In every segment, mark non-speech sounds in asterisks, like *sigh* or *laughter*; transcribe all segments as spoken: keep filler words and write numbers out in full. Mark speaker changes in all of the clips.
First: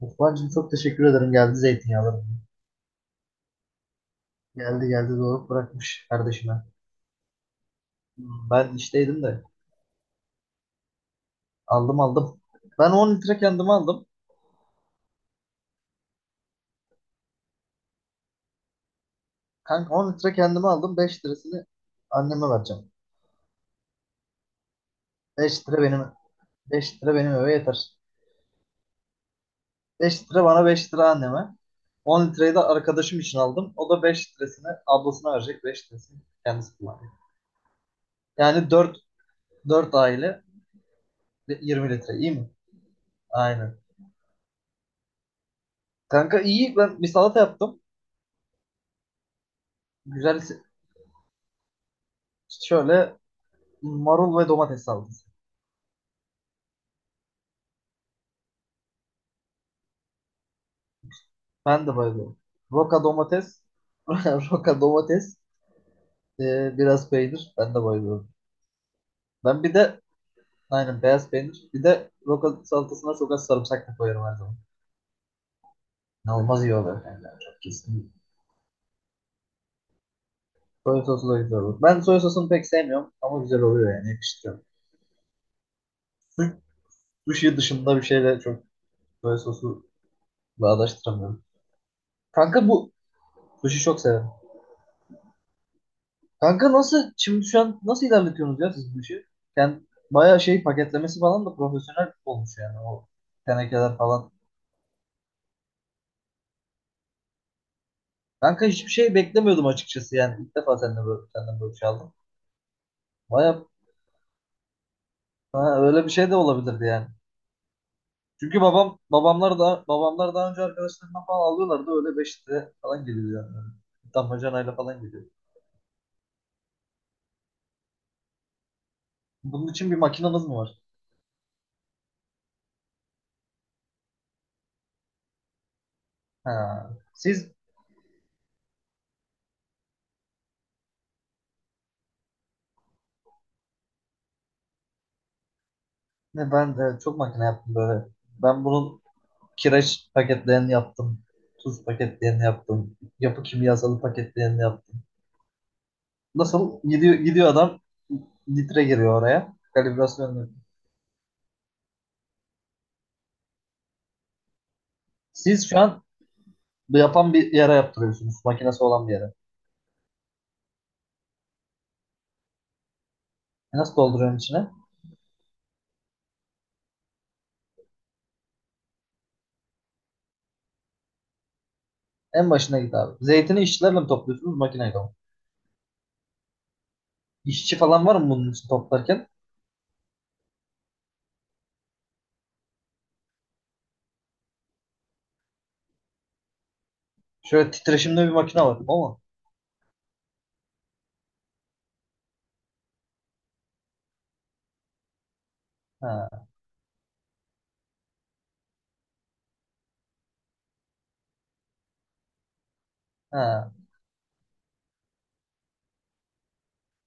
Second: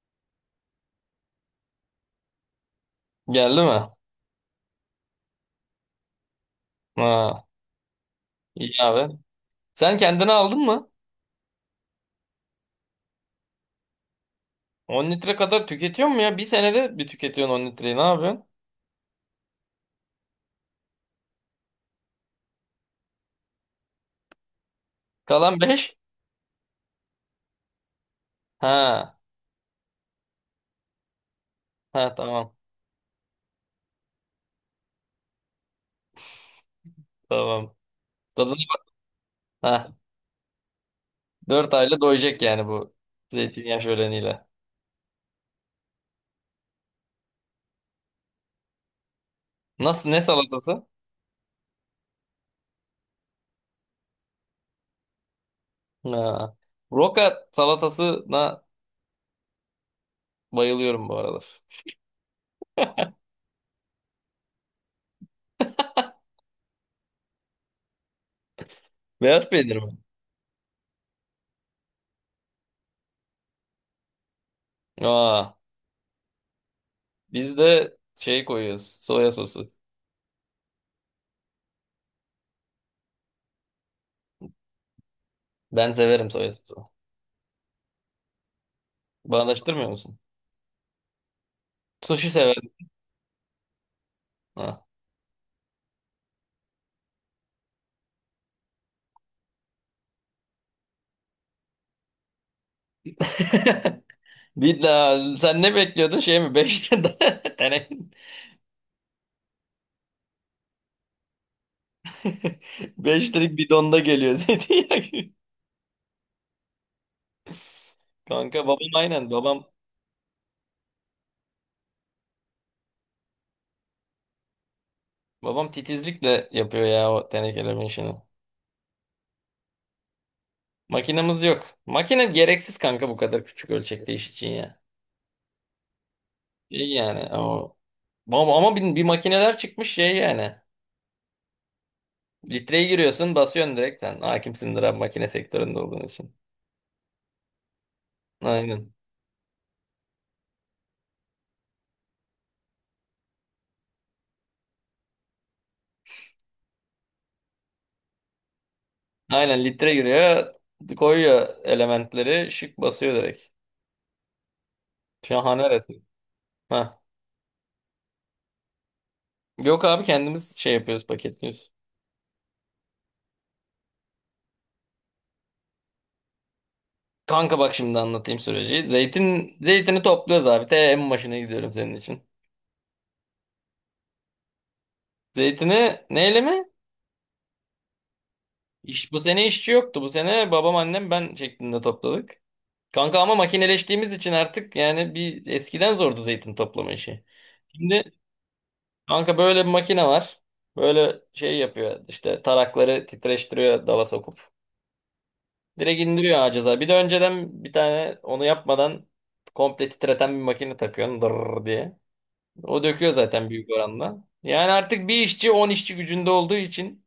Speaker 1: Osman'cığım çok teşekkür ederim. Geldi zeytinyağları.
Speaker 2: Geldi mi?
Speaker 1: Geldi geldi, doğru bırakmış kardeşime.
Speaker 2: Ha,
Speaker 1: Hmm,
Speaker 2: iyi
Speaker 1: Ben
Speaker 2: abi.
Speaker 1: işteydim de
Speaker 2: Sen kendine aldın mı?
Speaker 1: aldım aldım. Ben on litre kendime aldım.
Speaker 2: On litre kadar tüketiyor mu ya? Bir senede bir tüketiyorsun on litreyi. Ne yapıyorsun?
Speaker 1: Kanka on litre kendime aldım. beş lirasını anneme vereceğim.
Speaker 2: Kalan
Speaker 1: 5 lira
Speaker 2: beş.
Speaker 1: benim beş lira benim eve yeter.
Speaker 2: Ha.
Speaker 1: beş lira bana, beş lira anneme.
Speaker 2: Ha,
Speaker 1: on
Speaker 2: tamam.
Speaker 1: litreyi de arkadaşım için aldım. O da beş lirasını ablasına verecek. beş lirasını kendisi kullanacak.
Speaker 2: Tamam. Tadına
Speaker 1: Yani
Speaker 2: bak.
Speaker 1: dört
Speaker 2: Ha.
Speaker 1: dört aile,
Speaker 2: dört
Speaker 1: yirmi
Speaker 2: ayla
Speaker 1: litre, iyi
Speaker 2: doyacak
Speaker 1: mi?
Speaker 2: yani bu
Speaker 1: Aynen.
Speaker 2: zeytinyağı şöleniyle.
Speaker 1: Kanka iyi, ben bir salata yaptım.
Speaker 2: Nasıl? Ne
Speaker 1: Güzel,
Speaker 2: salatası?
Speaker 1: şöyle, marul ve domates salatası.
Speaker 2: Ha. Roka salatasına bayılıyorum bu aralar.
Speaker 1: Ben de bayılıyorum. Roka domates. *laughs* Roka domates. E, biraz peynir. Ben de bayılıyorum.
Speaker 2: Beyaz
Speaker 1: Ben bir
Speaker 2: peynir mi?
Speaker 1: de, aynen, beyaz peynir. Bir de roka salatasına çok az sarımsak da koyarım her zaman.
Speaker 2: Aa.
Speaker 1: İnanılmaz iyi oluyor. Yani, yani
Speaker 2: Biz
Speaker 1: çok
Speaker 2: de
Speaker 1: kesin.
Speaker 2: şey koyuyoruz. Soya sosu.
Speaker 1: Soya sosu da güzel olur. Ben soya sosunu pek sevmiyorum ama güzel oluyor, yani yakıştırıyorum.
Speaker 2: Ben severim soya
Speaker 1: Su-
Speaker 2: sosu.
Speaker 1: Sushi dışında bir şeyle çok soya
Speaker 2: Bağdaştırmıyor
Speaker 1: sosu
Speaker 2: musun?
Speaker 1: bağdaştıramıyorum.
Speaker 2: Sushi
Speaker 1: Kanka
Speaker 2: severim.
Speaker 1: bu sushi çok severim.
Speaker 2: Ha.
Speaker 1: Kanka nasıl şimdi, şu an nasıl ilerletiyorsunuz ya siz bu işi? Yani bayağı şey, paketlemesi falan da profesyonel olmuş yani, o tenekeler
Speaker 2: *laughs*
Speaker 1: falan.
Speaker 2: Bir daha sen ne bekliyordun şey mi? beş *laughs* tane
Speaker 1: Kanka hiçbir şey beklemiyordum açıkçası, yani ilk defa senden böyle, senden böyle bir şey aldım.
Speaker 2: beş litrelik
Speaker 1: Bayağı.
Speaker 2: bidonda geliyor *laughs* zeytinyağı gibi.
Speaker 1: ha, Öyle bir şey de olabilirdi yani. Çünkü
Speaker 2: Kanka babam
Speaker 1: babam
Speaker 2: aynen
Speaker 1: babamlar
Speaker 2: babam
Speaker 1: da babamlar daha önce arkadaşlarından falan alıyorlardı, öyle beş lira falan geliyor yani. Damacanayla falan geliyor.
Speaker 2: babam titizlikle yapıyor ya o tenekelerin işini.
Speaker 1: Bunun için bir makinamız mı var?
Speaker 2: Makinemiz yok. Makine gereksiz kanka bu kadar küçük ölçekte iş için ya. İyi
Speaker 1: Ha.
Speaker 2: yani
Speaker 1: Siz
Speaker 2: o ama, ama bir, bir makineler çıkmış şey yani. Litreye giriyorsun basıyorsun direkt sen. Hakimsindir abi makine sektöründe olduğun için.
Speaker 1: ne, ben de çok makine yaptım böyle. Ben
Speaker 2: Aynen.
Speaker 1: bunun Kireç paketlerini yaptım. Tuz paketlerini yaptım. Yapı kimyasalı paketlerini yaptım. Nasıl? Gidiyor, gidiyor, adam litre giriyor oraya.
Speaker 2: Aynen litre
Speaker 1: Kalibrasyonunu.
Speaker 2: giriyor koyuyor elementleri şık basıyor direkt.
Speaker 1: Siz
Speaker 2: Şahane
Speaker 1: şu an
Speaker 2: resim.
Speaker 1: bu
Speaker 2: Ha.
Speaker 1: yapan bir yere yaptırıyorsunuz, makinesi olan bir yere.
Speaker 2: Yok abi kendimiz şey yapıyoruz paketliyoruz.
Speaker 1: E, nasıl dolduruyorsun içine?
Speaker 2: Kanka bak şimdi anlatayım süreci. Zeytin zeytini topluyoruz abi. Te en başına gidiyorum senin için.
Speaker 1: En başına git abi. Zeytini işçilerle mi topluyorsunuz, makineyle mi?
Speaker 2: Zeytini neyle mi?
Speaker 1: İşçi falan var mı bunun için
Speaker 2: İş, bu
Speaker 1: toplarken?
Speaker 2: sene işçi yoktu. Bu sene babam annem ben şeklinde topladık. Kanka ama makineleştiğimiz için artık yani bir eskiden zordu zeytin toplama işi.
Speaker 1: Şöyle
Speaker 2: Şimdi
Speaker 1: titreşimli bir makine var. O mu?
Speaker 2: kanka böyle bir makine var. Böyle şey yapıyor işte tarakları titreştiriyor dala sokup. Direkt indiriyor
Speaker 1: Ha,
Speaker 2: ağaca zaten. Bir de önceden bir tane onu yapmadan komple titreten bir makine takıyorsun dırr diye. O döküyor zaten büyük
Speaker 1: ha.
Speaker 2: oranda. Yani artık bir işçi on işçi gücünde olduğu için.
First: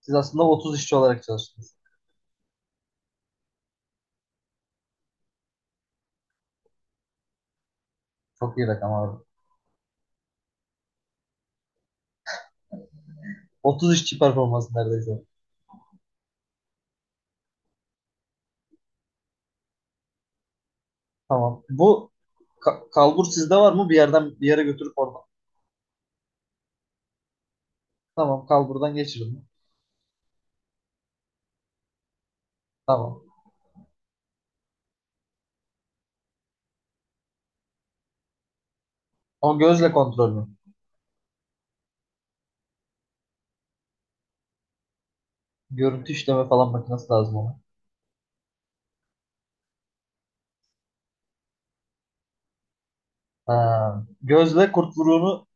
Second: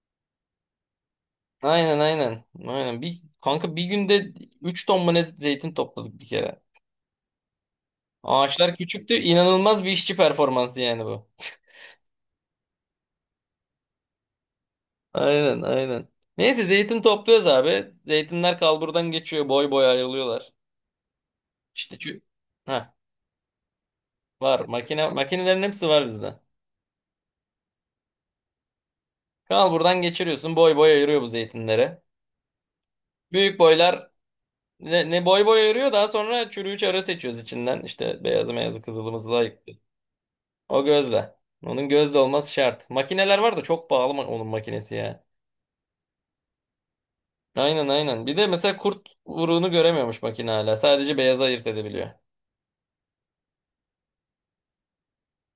Speaker 1: Siz aslında otuz işçi olarak çalıştınız.
Speaker 2: Aynen aynen. Aynen. Bir, kanka bir günde üç ton mu ne zeytin topladık bir kere.
Speaker 1: Çok iyi
Speaker 2: Ağaçlar
Speaker 1: rakam
Speaker 2: küçüktü.
Speaker 1: abi.
Speaker 2: İnanılmaz bir işçi performansı yani bu.
Speaker 1: otuz işçi performansı neredeyse.
Speaker 2: Aynen aynen. Neyse zeytin topluyoruz abi. Zeytinler kalburdan geçiyor. Boy boy ayrılıyorlar.
Speaker 1: Tamam.
Speaker 2: İşte
Speaker 1: Bu
Speaker 2: şu.
Speaker 1: ka-
Speaker 2: Heh,
Speaker 1: kalbur sizde var mı? Bir yerden bir
Speaker 2: var.
Speaker 1: yere götürüp
Speaker 2: Makine,
Speaker 1: oradan.
Speaker 2: makinelerin hepsi var bizde.
Speaker 1: Tamam, kalburdan geçirin.
Speaker 2: Kanal buradan geçiriyorsun. Boy boy ayırıyor bu zeytinleri.
Speaker 1: Tamam.
Speaker 2: Büyük boylar ne, ne boy boy ayırıyor. Daha sonra çürüğü çarı seçiyoruz içinden. İşte beyazı meyazı kızılımızı layık.
Speaker 1: O, gözle kontrol mü?
Speaker 2: O gözle. Onun gözle olması şart. Makineler var da çok pahalı ma- onun makinesi ya.
Speaker 1: Görüntü işleme falan makinesi lazım ona.
Speaker 2: Aynen aynen. Bir de mesela kurt vuruğunu göremiyormuş makine hala. Sadece beyazı ayırt edebiliyor.
Speaker 1: Ha. Gözle kurt vuruğunu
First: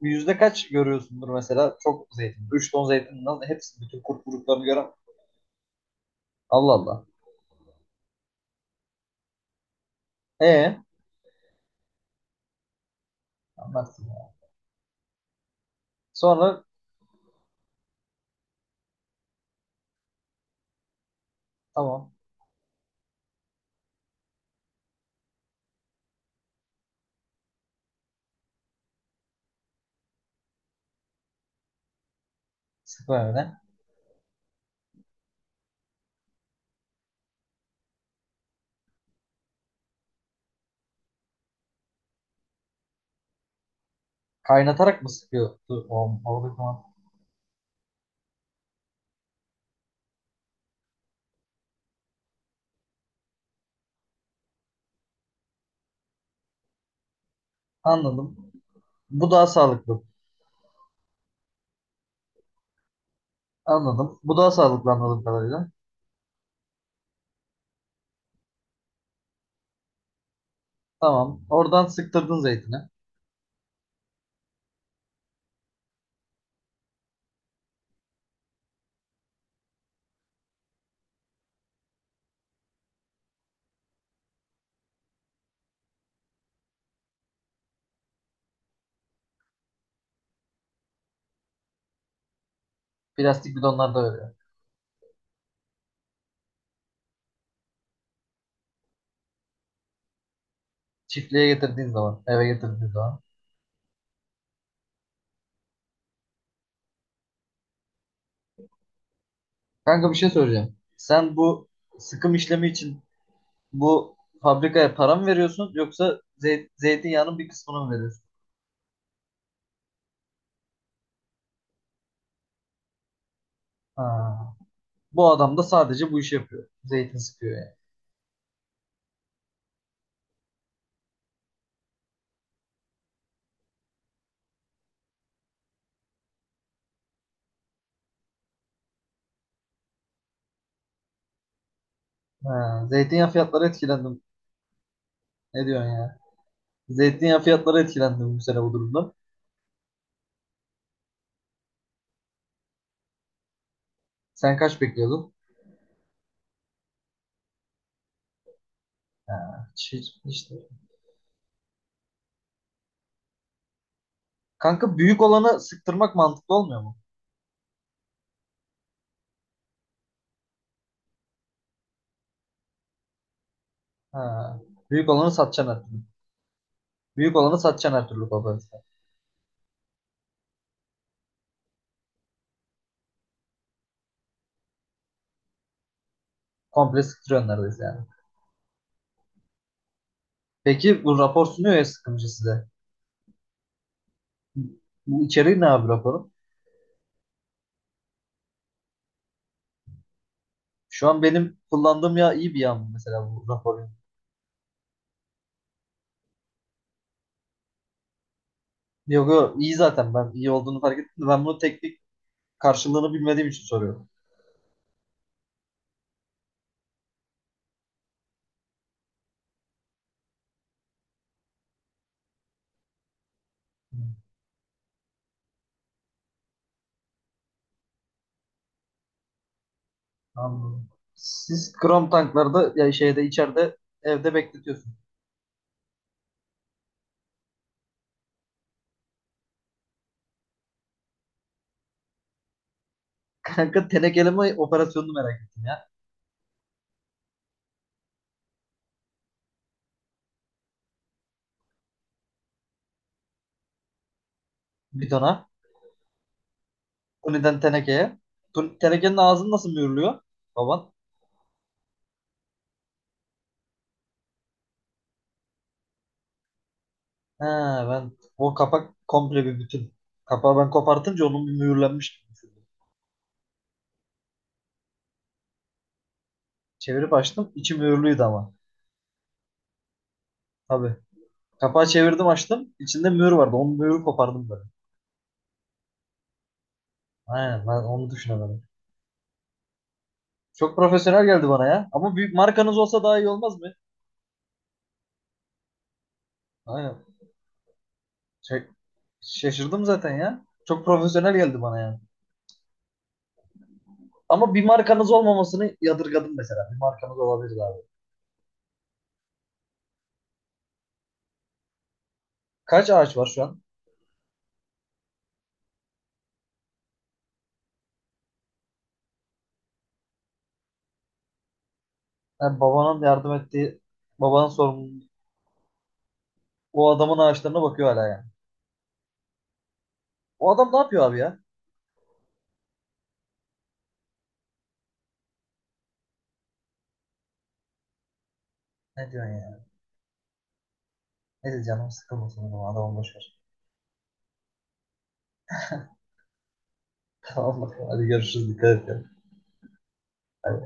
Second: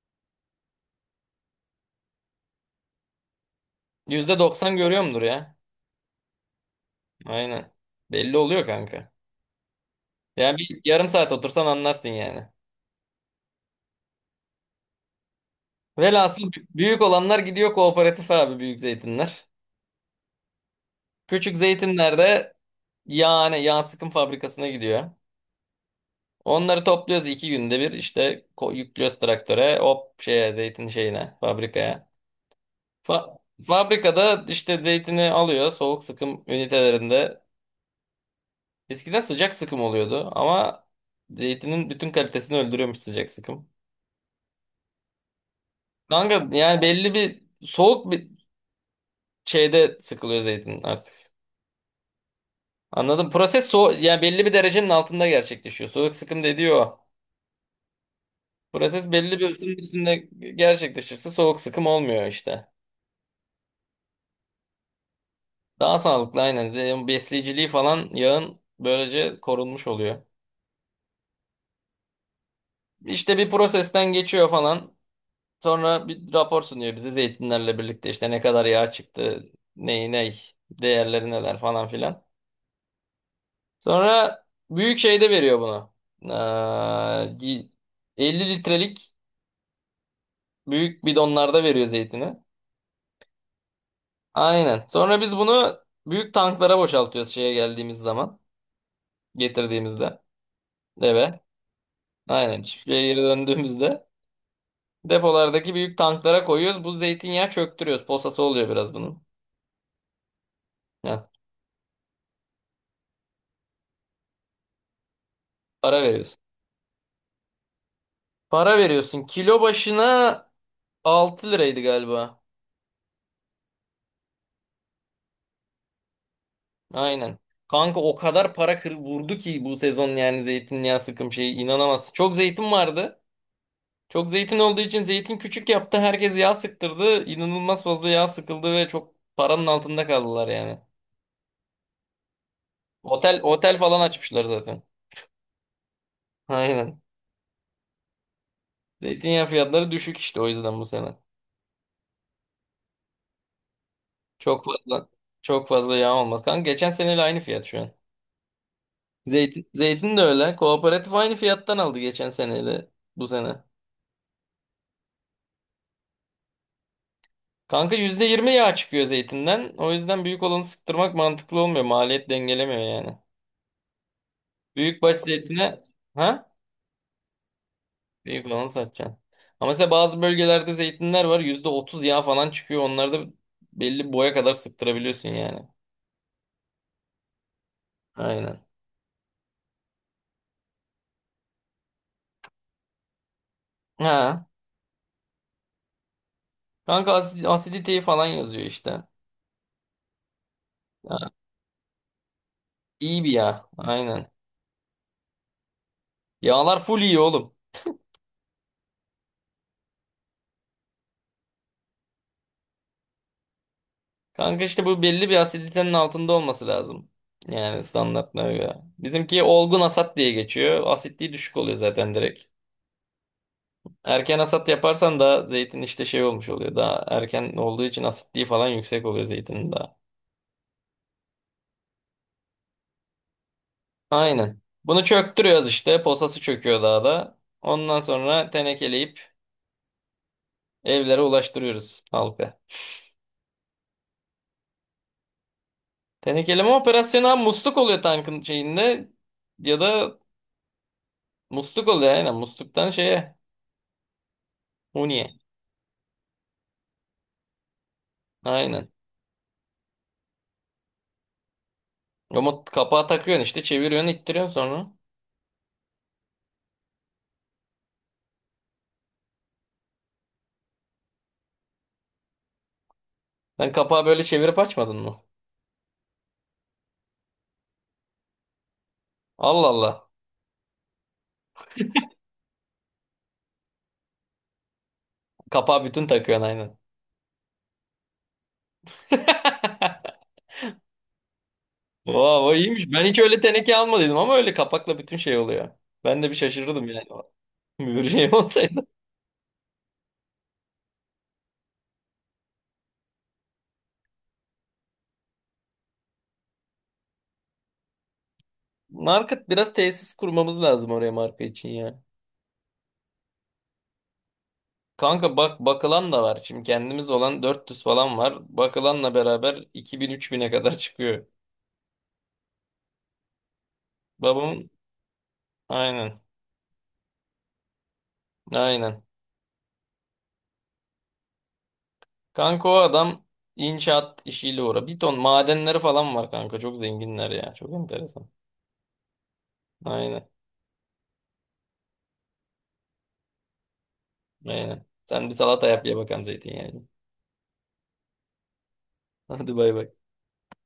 Speaker 1: yüzde kaç görüyorsundur mesela? Çok zeytin. Üç ton zeytin, nasıl? Hepsi bütün kurt vuruklarını
Speaker 2: yüzde doksan
Speaker 1: gören.
Speaker 2: görüyor mudur ya?
Speaker 1: Allah Allah.
Speaker 2: Aynen. Belli oluyor kanka. Yani
Speaker 1: E,
Speaker 2: bir yarım saat otursan anlarsın yani.
Speaker 1: anlarsın ya.
Speaker 2: Velhasıl
Speaker 1: Sonra
Speaker 2: b- büyük olanlar gidiyor kooperatif abi büyük zeytinler. Küçük
Speaker 1: tamam.
Speaker 2: zeytinlerde yani yağ sıkım fabrikasına gidiyor. Onları topluyoruz iki günde bir işte ko- yüklüyoruz traktöre hop şeye zeytin şeyine fabrikaya.
Speaker 1: Sıkma
Speaker 2: Fa-
Speaker 1: öyle.
Speaker 2: Fabrikada işte zeytini alıyor soğuk sıkım ünitelerinde. Eskiden sıcak sıkım oluyordu ama zeytinin bütün kalitesini öldürüyormuş sıcak sıkım.
Speaker 1: Kaynatarak mı sıkıyordu? O,
Speaker 2: Kanka
Speaker 1: oradaki
Speaker 2: yani
Speaker 1: man-
Speaker 2: belli bir soğuk bir şeyde sıkılıyor zeytin artık. Anladım. Proses so yani belli bir derecenin altında gerçekleşiyor. Soğuk sıkım dediği o.
Speaker 1: Anladım.
Speaker 2: Proses
Speaker 1: Bu
Speaker 2: belli
Speaker 1: daha
Speaker 2: bir ısının
Speaker 1: sağlıklı.
Speaker 2: üstünde gerçekleşirse soğuk sıkım olmuyor işte.
Speaker 1: Anladım. Bu daha sağlıklı anladığım kadarıyla.
Speaker 2: Daha sağlıklı aynen. Ze- yani besleyiciliği falan yağın böylece korunmuş oluyor.
Speaker 1: Tamam. Oradan sıktırdın zeytini.
Speaker 2: İşte bir prosesten geçiyor falan. Sonra bir rapor sunuyor bize zeytinlerle birlikte işte ne kadar yağ çıktı, ney ney, değerleri neler falan filan. Sonra büyük şeyde veriyor bunu. Ee, y- elli litrelik büyük bidonlarda veriyor zeytini.
Speaker 1: Plastik bidonlarda öyle.
Speaker 2: Aynen. Sonra biz bunu büyük tanklara boşaltıyoruz şeye geldiğimiz zaman. Getirdiğimizde eve.
Speaker 1: Çiftliğe getirdiğin zaman, eve
Speaker 2: Aynen
Speaker 1: getirdiğin
Speaker 2: çiftliğe
Speaker 1: zaman.
Speaker 2: geri döndüğümüzde depolardaki büyük tanklara koyuyoruz. Bu zeytinyağı çöktürüyoruz. Posası oluyor biraz bunun.
Speaker 1: Kanka bir şey soracağım.
Speaker 2: Ya,
Speaker 1: Sen bu sıkım işlemi için bu fabrikaya para mı veriyorsun,
Speaker 2: para
Speaker 1: yoksa
Speaker 2: veriyorsun.
Speaker 1: zey zeytinyağının bir kısmını mı veriyorsun?
Speaker 2: Para veriyorsun. Kilo başına altı liraydı galiba.
Speaker 1: Ha. Bu adam da sadece bu işi yapıyor. Zeytin
Speaker 2: Aynen.
Speaker 1: sıkıyor yani.
Speaker 2: Kanka o kadar para kır vurdu ki bu sezon yani zeytinyağı sıkım şeyi inanamazsın. Çok zeytin vardı. Çok zeytin olduğu için zeytin küçük yaptı. Herkes yağ sıktırdı. İnanılmaz fazla yağ sıkıldı ve çok paranın altında kaldılar yani.
Speaker 1: Ha. Zeytinyağı
Speaker 2: Otel
Speaker 1: fiyatları
Speaker 2: otel falan
Speaker 1: etkilendim.
Speaker 2: açmışlar zaten.
Speaker 1: Ne diyorsun ya?
Speaker 2: Aynen.
Speaker 1: Zeytinyağı fiyatları etkilendim bu sene bu durumda.
Speaker 2: Zeytinyağı fiyatları düşük işte o yüzden bu sene.
Speaker 1: Sen
Speaker 2: Çok
Speaker 1: kaç
Speaker 2: fazla
Speaker 1: bekliyordun?
Speaker 2: çok fazla yağ olmaz. Kanka geçen seneyle aynı fiyat şu an. Zeytin,
Speaker 1: Ha. Hiç,
Speaker 2: zeytin de
Speaker 1: hiç.
Speaker 2: öyle. Kooperatif aynı fiyattan aldı geçen seneyle bu sene.
Speaker 1: Kanka büyük olanı sıktırmak mantıklı olmuyor mu?
Speaker 2: Kanka yüzde yirmi yağ çıkıyor zeytinden. O yüzden büyük olanı sıktırmak mantıklı olmuyor. Maliyet dengelemiyor yani.
Speaker 1: Ha. Büyük
Speaker 2: Büyükbaş
Speaker 1: olanı satacaksın her
Speaker 2: zeytine
Speaker 1: türlü.
Speaker 2: ha?
Speaker 1: Büyük olanı satacaksın her türlü
Speaker 2: Büyük olanı
Speaker 1: kafanızda.
Speaker 2: satacaksın. Ama mesela bazı bölgelerde zeytinler var. Yüzde otuz yağ falan çıkıyor. Onlarda belli boya kadar sıktırabiliyorsun yani.
Speaker 1: Komple sıktırıyorsun neredeyse yani.
Speaker 2: Aynen.
Speaker 1: Peki bu rapor sunuyor ya sıkımcı size.
Speaker 2: Ha.
Speaker 1: Bu içeriği ne abi raporun?
Speaker 2: Kanka asid- asiditeyi falan yazıyor işte.
Speaker 1: Şu an
Speaker 2: Ha,
Speaker 1: benim kullandığım yağ iyi bir yağ mı
Speaker 2: iyi
Speaker 1: mesela,
Speaker 2: bir
Speaker 1: bu
Speaker 2: yağ.
Speaker 1: raporun?
Speaker 2: Aynen. Yağlar full iyi oğlum.
Speaker 1: Yok yok, iyi zaten, ben iyi olduğunu fark ettim de. Ben bunu teknik karşılığını bilmediğim için soruyorum.
Speaker 2: Kanka işte bu belli bir asiditenin altında olması lazım. Yani standartlara göre. Bizimki olgun asat diye geçiyor. Asitliği düşük oluyor zaten direkt.
Speaker 1: Hı.
Speaker 2: Erken asat yaparsan da zeytin işte şey olmuş oluyor. Daha erken olduğu için asitliği falan yüksek oluyor zeytinin daha.
Speaker 1: Anladım. Siz krom tanklarda ya, şeyde içeride evde
Speaker 2: Aynen.
Speaker 1: bekletiyorsun.
Speaker 2: Bunu çöktürüyoruz işte. Posası çöküyor daha da. Ondan sonra tenekeleyip evlere ulaştırıyoruz halka.
Speaker 1: *laughs* Kanka tenekeleme operasyonunu merak ettim ya.
Speaker 2: Tenekeleme operasyonu ha musluk oluyor tankın şeyinde ya da musluk oluyor aynen. Musluktan şeye. Huniye.
Speaker 1: Bidona. Tuni'den tenekeye. Tun-
Speaker 2: Aynen.
Speaker 1: Tenekenin ağzını nasıl mühürlüyor baban?
Speaker 2: Ama kapağı takıyorsun işte. Çeviriyorsun ittiriyorsun sonra.
Speaker 1: He, ben o kapak komple bir bütün. Kapağı ben kopartınca onun bir mühürlenmiş gibi düşündüm.
Speaker 2: Sen kapağı böyle çevirip açmadın mı?
Speaker 1: Çevirip açtım, içi mühürlüydü ama.
Speaker 2: Allah Allah.
Speaker 1: Tabii. Kapağı çevirdim, açtım. İçinde mühür vardı. Onun mühürü kopardım böyle.
Speaker 2: Kapağı bütün takıyorsun aynen.
Speaker 1: Aynen, ben onu düşünemedim.
Speaker 2: *laughs*
Speaker 1: Çok profesyonel geldi bana ya.
Speaker 2: Vay
Speaker 1: Ama büyük
Speaker 2: vay
Speaker 1: markanız
Speaker 2: iyiymiş.
Speaker 1: olsa
Speaker 2: Ben
Speaker 1: daha
Speaker 2: hiç
Speaker 1: iyi
Speaker 2: öyle
Speaker 1: olmaz mı?
Speaker 2: teneke almadıydım ama öyle kapakla bütün şey oluyor. Ben de bir şaşırırdım yani.
Speaker 1: Aynen.
Speaker 2: *laughs* Bir şey
Speaker 1: Şey-
Speaker 2: olsaydı.
Speaker 1: Şaşırdım zaten ya. Çok profesyonel geldi bana yani. Ama bir markanız olmamasını yadırgadım mesela. Bir markanız olabilir abi.
Speaker 2: Market biraz tesis kurmamız lazım oraya marka için ya.
Speaker 1: Kaç ağaç var şu an?
Speaker 2: Kanka bak bakılan da var. Şimdi kendimiz olan dört yüz falan var. Bakılanla beraber iki bin üç bine kadar çıkıyor.
Speaker 1: Yani babanın yardım ettiği, babanın
Speaker 2: Babamın
Speaker 1: sorumluluğu.
Speaker 2: aynen.
Speaker 1: O adamın ağaçlarına bakıyor hala yani.
Speaker 2: Aynen.
Speaker 1: O adam ne yapıyor abi ya?
Speaker 2: Kanka o adam inşaat işiyle uğra. Bir ton madenleri falan var kanka. Çok zenginler ya. Çok enteresan.
Speaker 1: Ne diyorsun ya?
Speaker 2: Aynen.
Speaker 1: Neyse canım sıkılmasın, o adamı boş ver.
Speaker 2: Aynen. Sen bir salata yap ye bakalım zeytinyağını.
Speaker 1: *laughs* Tamam bakalım, hadi görüşürüz, dikkat et ya.
Speaker 2: *laughs* Hadi bay bay.